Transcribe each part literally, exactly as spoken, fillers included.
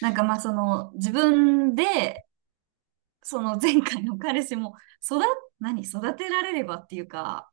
なんかまあその自分で、その前回の彼氏も育、何、育てられればっていうか、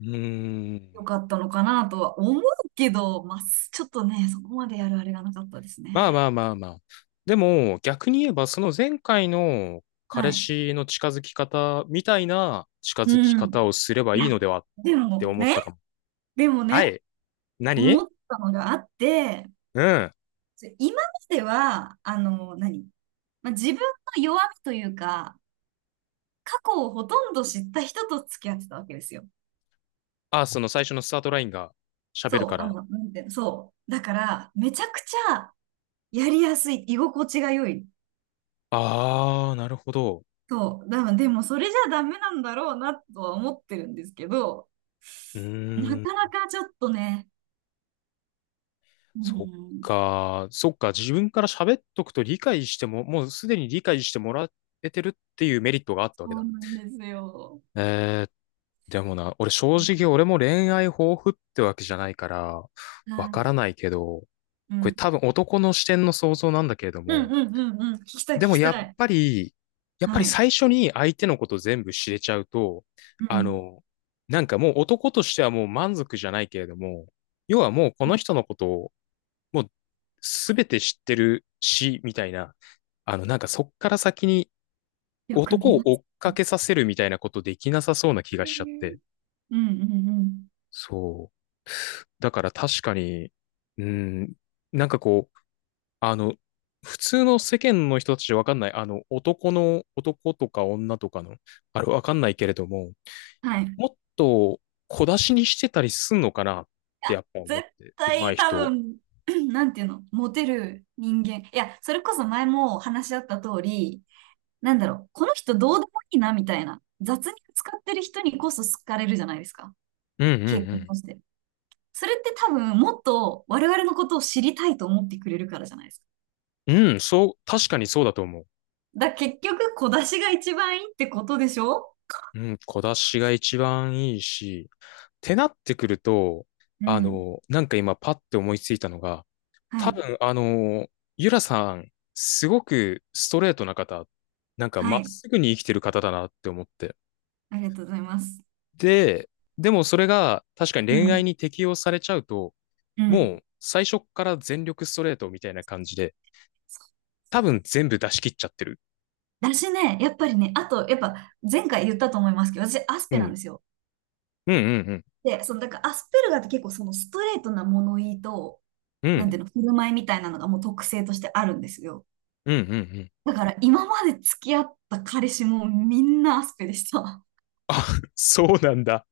うーよん。かったのかなとは思うけど、まあちょっとね、そこまでやるあれがなかったですね。まあまあまあまあ。でも、逆に言えば、その前回のは彼い。氏の近づき方みたいな近づきうん。方をすればいいいや、のではっでても思っね、たかも。でもはね、い。何思ったのがあって、うん。今までは、あの、何、まあ、自分の弱みというか、過去をほとんど知った人と付き合ってたわけですよ。あ、その最初のスタートラインが喋るそかう、あら。の、なんていうの、そう。だから、めちゃくちゃやりやすい、居心地が良い。あー、なるほど。そう。だからでも、それじゃダメなんだろうなとは思ってるんですけど、うなーん。かなかちょっとね、うそっん、か。そっか。自分から喋っとくと理解しても、もうすでに理解してもらえてるっていうメリットがあったわそけうだ。なんですよ。えーっでもな、俺正直俺も恋愛豊富ってわけじゃないから、わはかい。らないけど、うこれん。多分男の視点の想像なんだけれどうんも、うんうんうん。聞きたい、聞でもきやたっい。ぱり、やっぱりはい。最初に相手のこと全部知れちゃうと、うあん。の、なんかもう男としてはもう満足じゃないけれども、要はもうこの人のことをもう全て知ってるし、みたいな、あの、なんかそっから先によく男見をま追す。っうかけさせるみたいなことできなさそうな気がしちゃって、んうんうん。そう。だから確かに、うん、なんかこう、あの、普通の世間の人たちじゃわかんない、あの、男の、男とか女とかの、あれわかんないけれども、はい。もっと小出しにしてたりすんのかなってやっぱ思絶って、上手対い多人。分、なんていうの、モテる人間。いや、それこそ前も話し合った通り、なんだろう、この人どうでもいいなみたいな、雑に使ってる人にこそ好かれるじゃないですか、うんう傾向んとして。それって多分、もっと我々のことを知りたいと思ってくれるからじゃないですか。うん。うん、そう、確かにそうだと思う。だ、結局、小出しが一番いいってことでしょうん、小出しが一番いいし、ってなってくると、うあん。の、なんか今パッて思いついたのが、は多い。分、あの、ゆらさん、すごくストレートな方、なんかはまっい。すぐに生きてる方だなって思って。ありがとうございます。で、でもそれが確かにう恋愛ん。に適用されちゃうと、うん。もう最初っから全力ストレートみたいな感じで、多分全部出し切っちゃってる。だしね、やっぱりね、あと、やっぱ前回言ったと思いますけど、私、アスうペなんん。ですよ。うんうんうん。で、その、だからアスペルガーって結構そのストレートな物言いと、うなんてん。いうの、振る舞いみたいなのがもう特性としてあるんですよ。うんうんうん。だから今まで付き合った彼氏もみんなアスペでした。そうなんだ。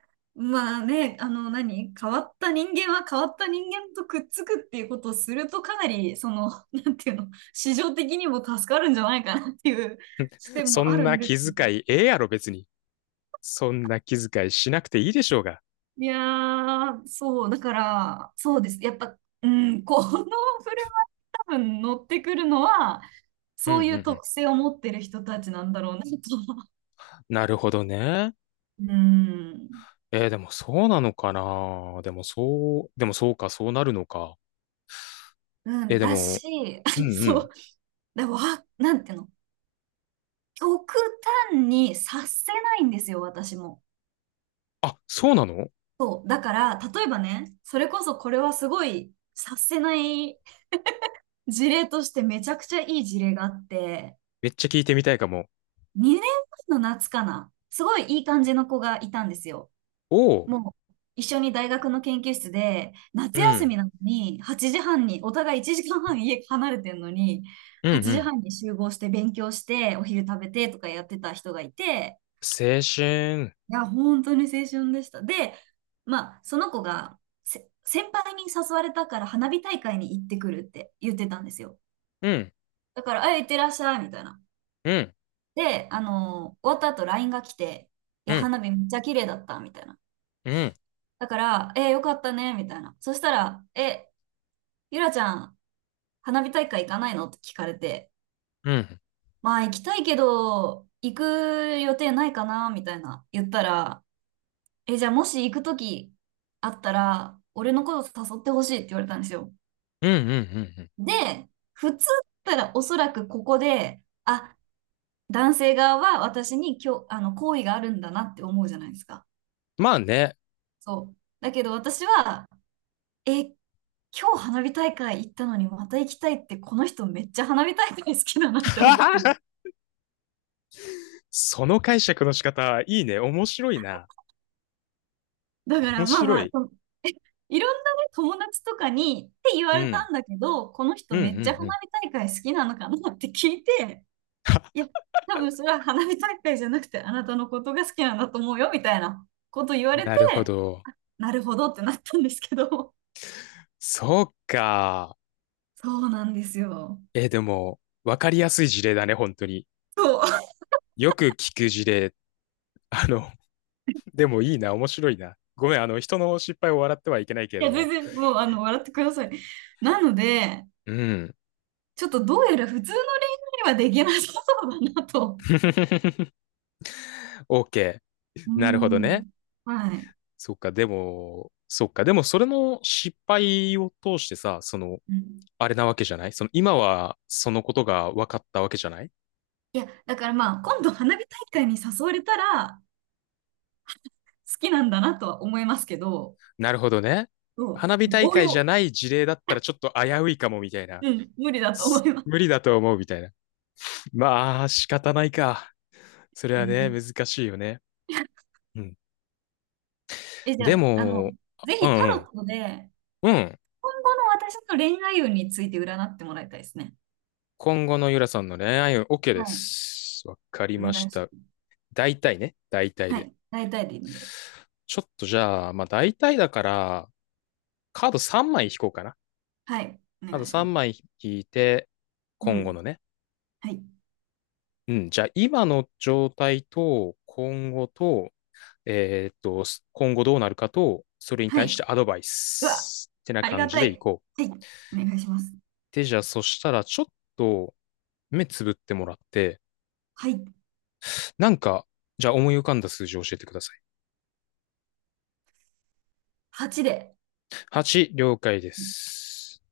まあね、あの何、変わった人間は変わった人間とくっつくっていうことをするとかなり、その、なんていうの、市場的にも助かるんじゃないかなっていう視点そもあんるなんで気すけ遣ど。いええやろ別に。そんな気遣いしなくていいでしょうが。いやー、そう、だから、そうです。やっぱ、うん、この振る多分乗ってくるのは、うんうんそうういうん。特性を持ってる人たちなんだろうなとは。なるほどね。うん。えー、でもそうなのかなでもそう、でもそうか、そうなるのか。うえー、ん、でだも、し、う んうそん。う、でも、わなんていうの、極端に察せないんですよ、私も。あ、そうなの。そう、だから、例えばね、それこそこれはすごい察せない事例としてめちゃくちゃいい事例があって、めっちゃ聞いてみたいかも。にねんまえの夏かな、すごいいい感じの子がいたんですよ。おう、もう一緒に大学の研究室で、夏う休ん、みなのにはちじはんに、お互いいちじかんはん家離れてるのに、うん、う8ん。時半に集合して勉強して、お昼食べてとかやってた人がいて、青春。いや、本当に青春でした。で、まあ、その子がせ先輩に誘われたから花火大会に行ってくるって言ってたんですよ。うん、だから、あ、行ってらっしゃい、みたいな。うん、で、あのー終わった後 ライン が来て、いうや、ん、花火めっちゃ綺麗だった、みたいな。うん、だから、えーよかったね、みたいな。そしたら、え、ゆらちゃん、花火大会行かないのって聞かれて、うん、まあ行きたいけど、行く予定ないかなみたいな言ったら、え、じゃあもし行くときあったら、俺のこと誘ってほしいって言われたんですよ。うん、うん、うん。うん、で、普通だったらおそらくここで、あ、男性側は私に今日、あの、好意があるんだなって思うじゃないですか。まあね。そう。だけど私は、え、今日花火大会行ったのにまた行きたいって、この人めっちゃ花火大会好きだなって思った。その解釈の仕方、いいね。面白いな。だか面らまあ白まあ、い。その いろんなね、友達とかにって言うわれん、たんだけど、このう人ん、うめっちゃん、花うん。火大会好きなのかなって聞いて、いや、多分それは花火大会じゃなくてあなたのことが好きなんだと思うよみたいなこと言われなるほて、ど。なるほどってなったんですけど、そうか。そうなんですよ。えー、でも、わかりやすい事例だね、本当に。そう。よく聞く事例。あの、でもいいな、面白いな。ごめん、あの、人の失敗を笑ってはいけないけ れいどや、全も。然もうあの笑ってください。なので、うん。ちょっとどうやら普通の恋愛にはできなさそうだなと。OK。うなるほどね。ん。はい。そっか、でも、そっか、でもそれの失敗を通してさ、その、うんあれなわけじゃない、その、今はそのことが分かったわけじゃない。いや、だからまあ、今度花火大会に誘われたら、好きなんだなとは思いますけど、なるほどね。そ花火う、大応会じゃ用、ない事例だったらちょっと危ういかもみたいな。うん、無理だと思すいます。無理だと思うみたいな。まあ、仕方ないか。それうはね、ん、難しいよね。うん。え、じでゃあ、あの、も、ぜあ、ひタうロんットで、うん。うん。今後の私の恋愛運について占ってもらいたいですね。今後のゆらさんの恋愛運 OK ではい、す。わかりお願ましいした。ます。大体ね。大体はで。い、大体でいいので、ちょっとじゃあ、まあ大体だから、カードさんまい引こうかな。はい、おカー願ドいしま3す。枚引いて、う今後ん、のね。はい、うん。じゃあ今の状態と、今後と、えーっと、今後どうなるかと、それには対い、してアうドバイス。わ、ってなあり感がじたでいい。こう。はい、お願いします。で、じゃあそしたら、ちょっと目つぶってもらって、はい、なんか、じゃあ思い浮かんだ数字を教えてください。はちで。はち、了解です。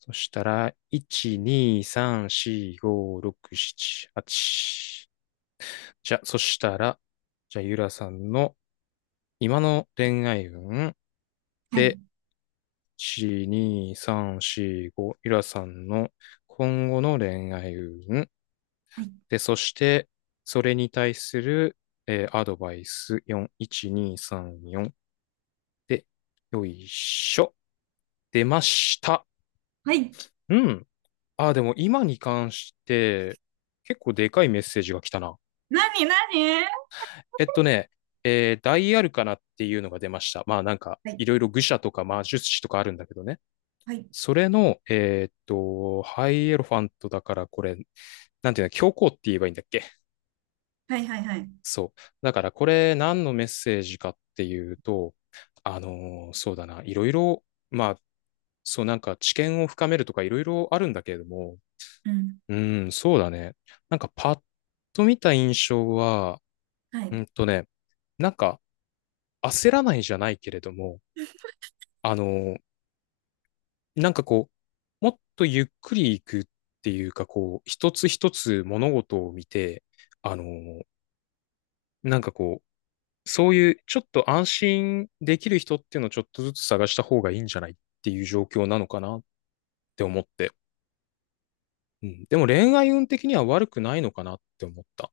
そしたら、いち、に、さん、し、ご、ろく、しち、はち。じゃあ、そしたら、じゃあ、ゆらさんの今の恋愛運はで、い、いち、に、さん、し、ご、ゆらさんの今後の恋愛運はい、で、そして、それに対する、えーアドバイスよん、いち、に、さん、しで、よいしょ。出ました。はい、うん。ああ、でも今に関して、結構でかいメッセージが来たな。何、何えっとね、えーダイアルカナっていうのが出ました。まあなんか、はい、いろいろ愚者とか魔術師とかあるんだけどね。はい。それの、えーっと、ハイエロファントだからこれ、なんていうの、教皇って言えばいいんだっけ。はいはいはい。そう。だからこれ何のメッセージかっていうと、あのーそうだな、いろいろ、まあ、そう、なんか知見を深めるとかいろいろあるんだけれども、うん。うん、そうだね。なんかパッと見た印象は、はうい。んとね、なんか焦らないじゃないけれども、あの、なんかこう、もっとゆっくり行くっていうか、こう、一つ一つ物事を見て、あの、なんかこう、そういうちょっと安心できる人っていうのをちょっとずつ探した方がいいんじゃないっていう状況なのかなって思って。うん、でも恋愛運的には悪くないのかなって思った。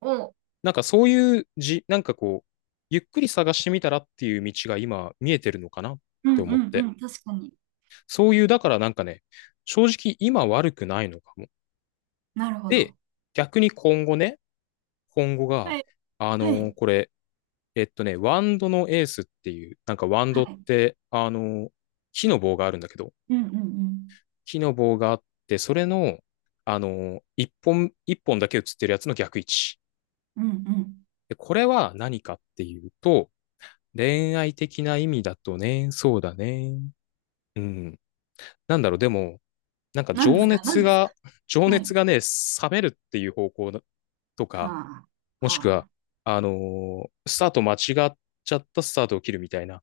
を、なんかそういうじ、なんかこう、ゆっくり探してみたらっていう道が今見えてるのかなっうんてう思っんて。うん。確かに。そういう、だからなんかね、正直今悪くないのかも。なるほで、ど。逆に今後ね、今後が、はい。あはのーい。これ、えっとね、ワンドのエースっていう、なんかワンはドっい。て、あのー木の棒があるんだけど、うんうんうん。木の棒があって、それの、あのー一本、一本だけ映ってるやつの逆位置。うんうん。でこれは何かっていうと、恋愛的な意味だとね、そうだね。うん。なんだろう、でも、なんか何で情すか何熱ですかが、情は熱い。がね、冷めるっていう方向だとか、はもあ。しはくは、あ。あのースタート間違っちゃったスタートを切るみたいな。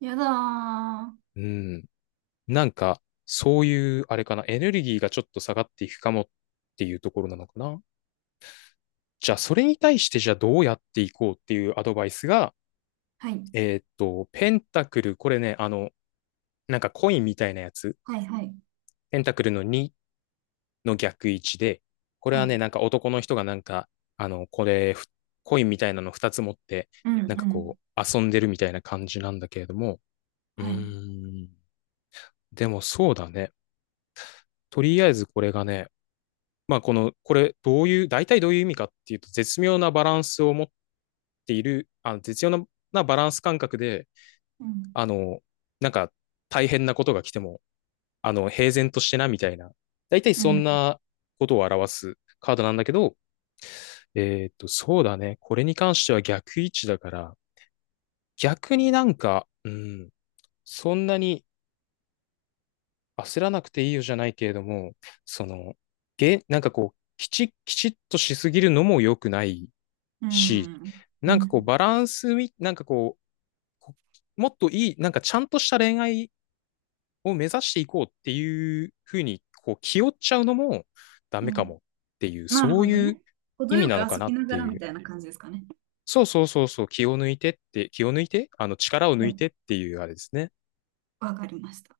やだー。うん。なんか、そういう、あれかな、エネルギーがちょっと下がっていくかもっていうところなのかな。じゃあ、それに対して、じゃあどうやっていこうっていうアドバイスが、はい。えーっと、ペンタクル、これね、あの、なんかコインみたいなやつ、はいはい。ペンタクルのにの逆位置で、これははい。ね、なんか男の人がなんか、あの、これ、ふコインみたいなのふたつ持って、うんうなんかん。こう、遊んでるみたいな感じなんだけれども、うはい。ーん。でもそうだね。とりあえずこれがね、まあ、この、これどういう、大体どういう意味かっていうと、絶妙なバランスを持っている、あの絶妙ななバランス感覚で、うんあの、なんか大変なことが来ても、あの、平然としてなみたいな、大体うそんんなことを表すカードなんだけど、えーっと、そうだね。これに関しては逆位置だから、逆になんか、うん、そんなに焦らなくていいよじゃないけれども、その、げ、なんかこう、きち、きちっとしすぎるのも良くないうし、んうなんかこう、んバランスみ、なんかこう、こもっといい、なんかちゃんとした恋愛を目指していこうっていうふうに、こう、気負っちゃうのもダうメかん。もっていう、なるそうほどいうね。意程味よなくのか遊なびっなてがらいみう。たいな感じですかね。そうそうそうそう、気を抜いてって、気を抜いてあの、力を抜はいい。てっていうあれですね。わかりました。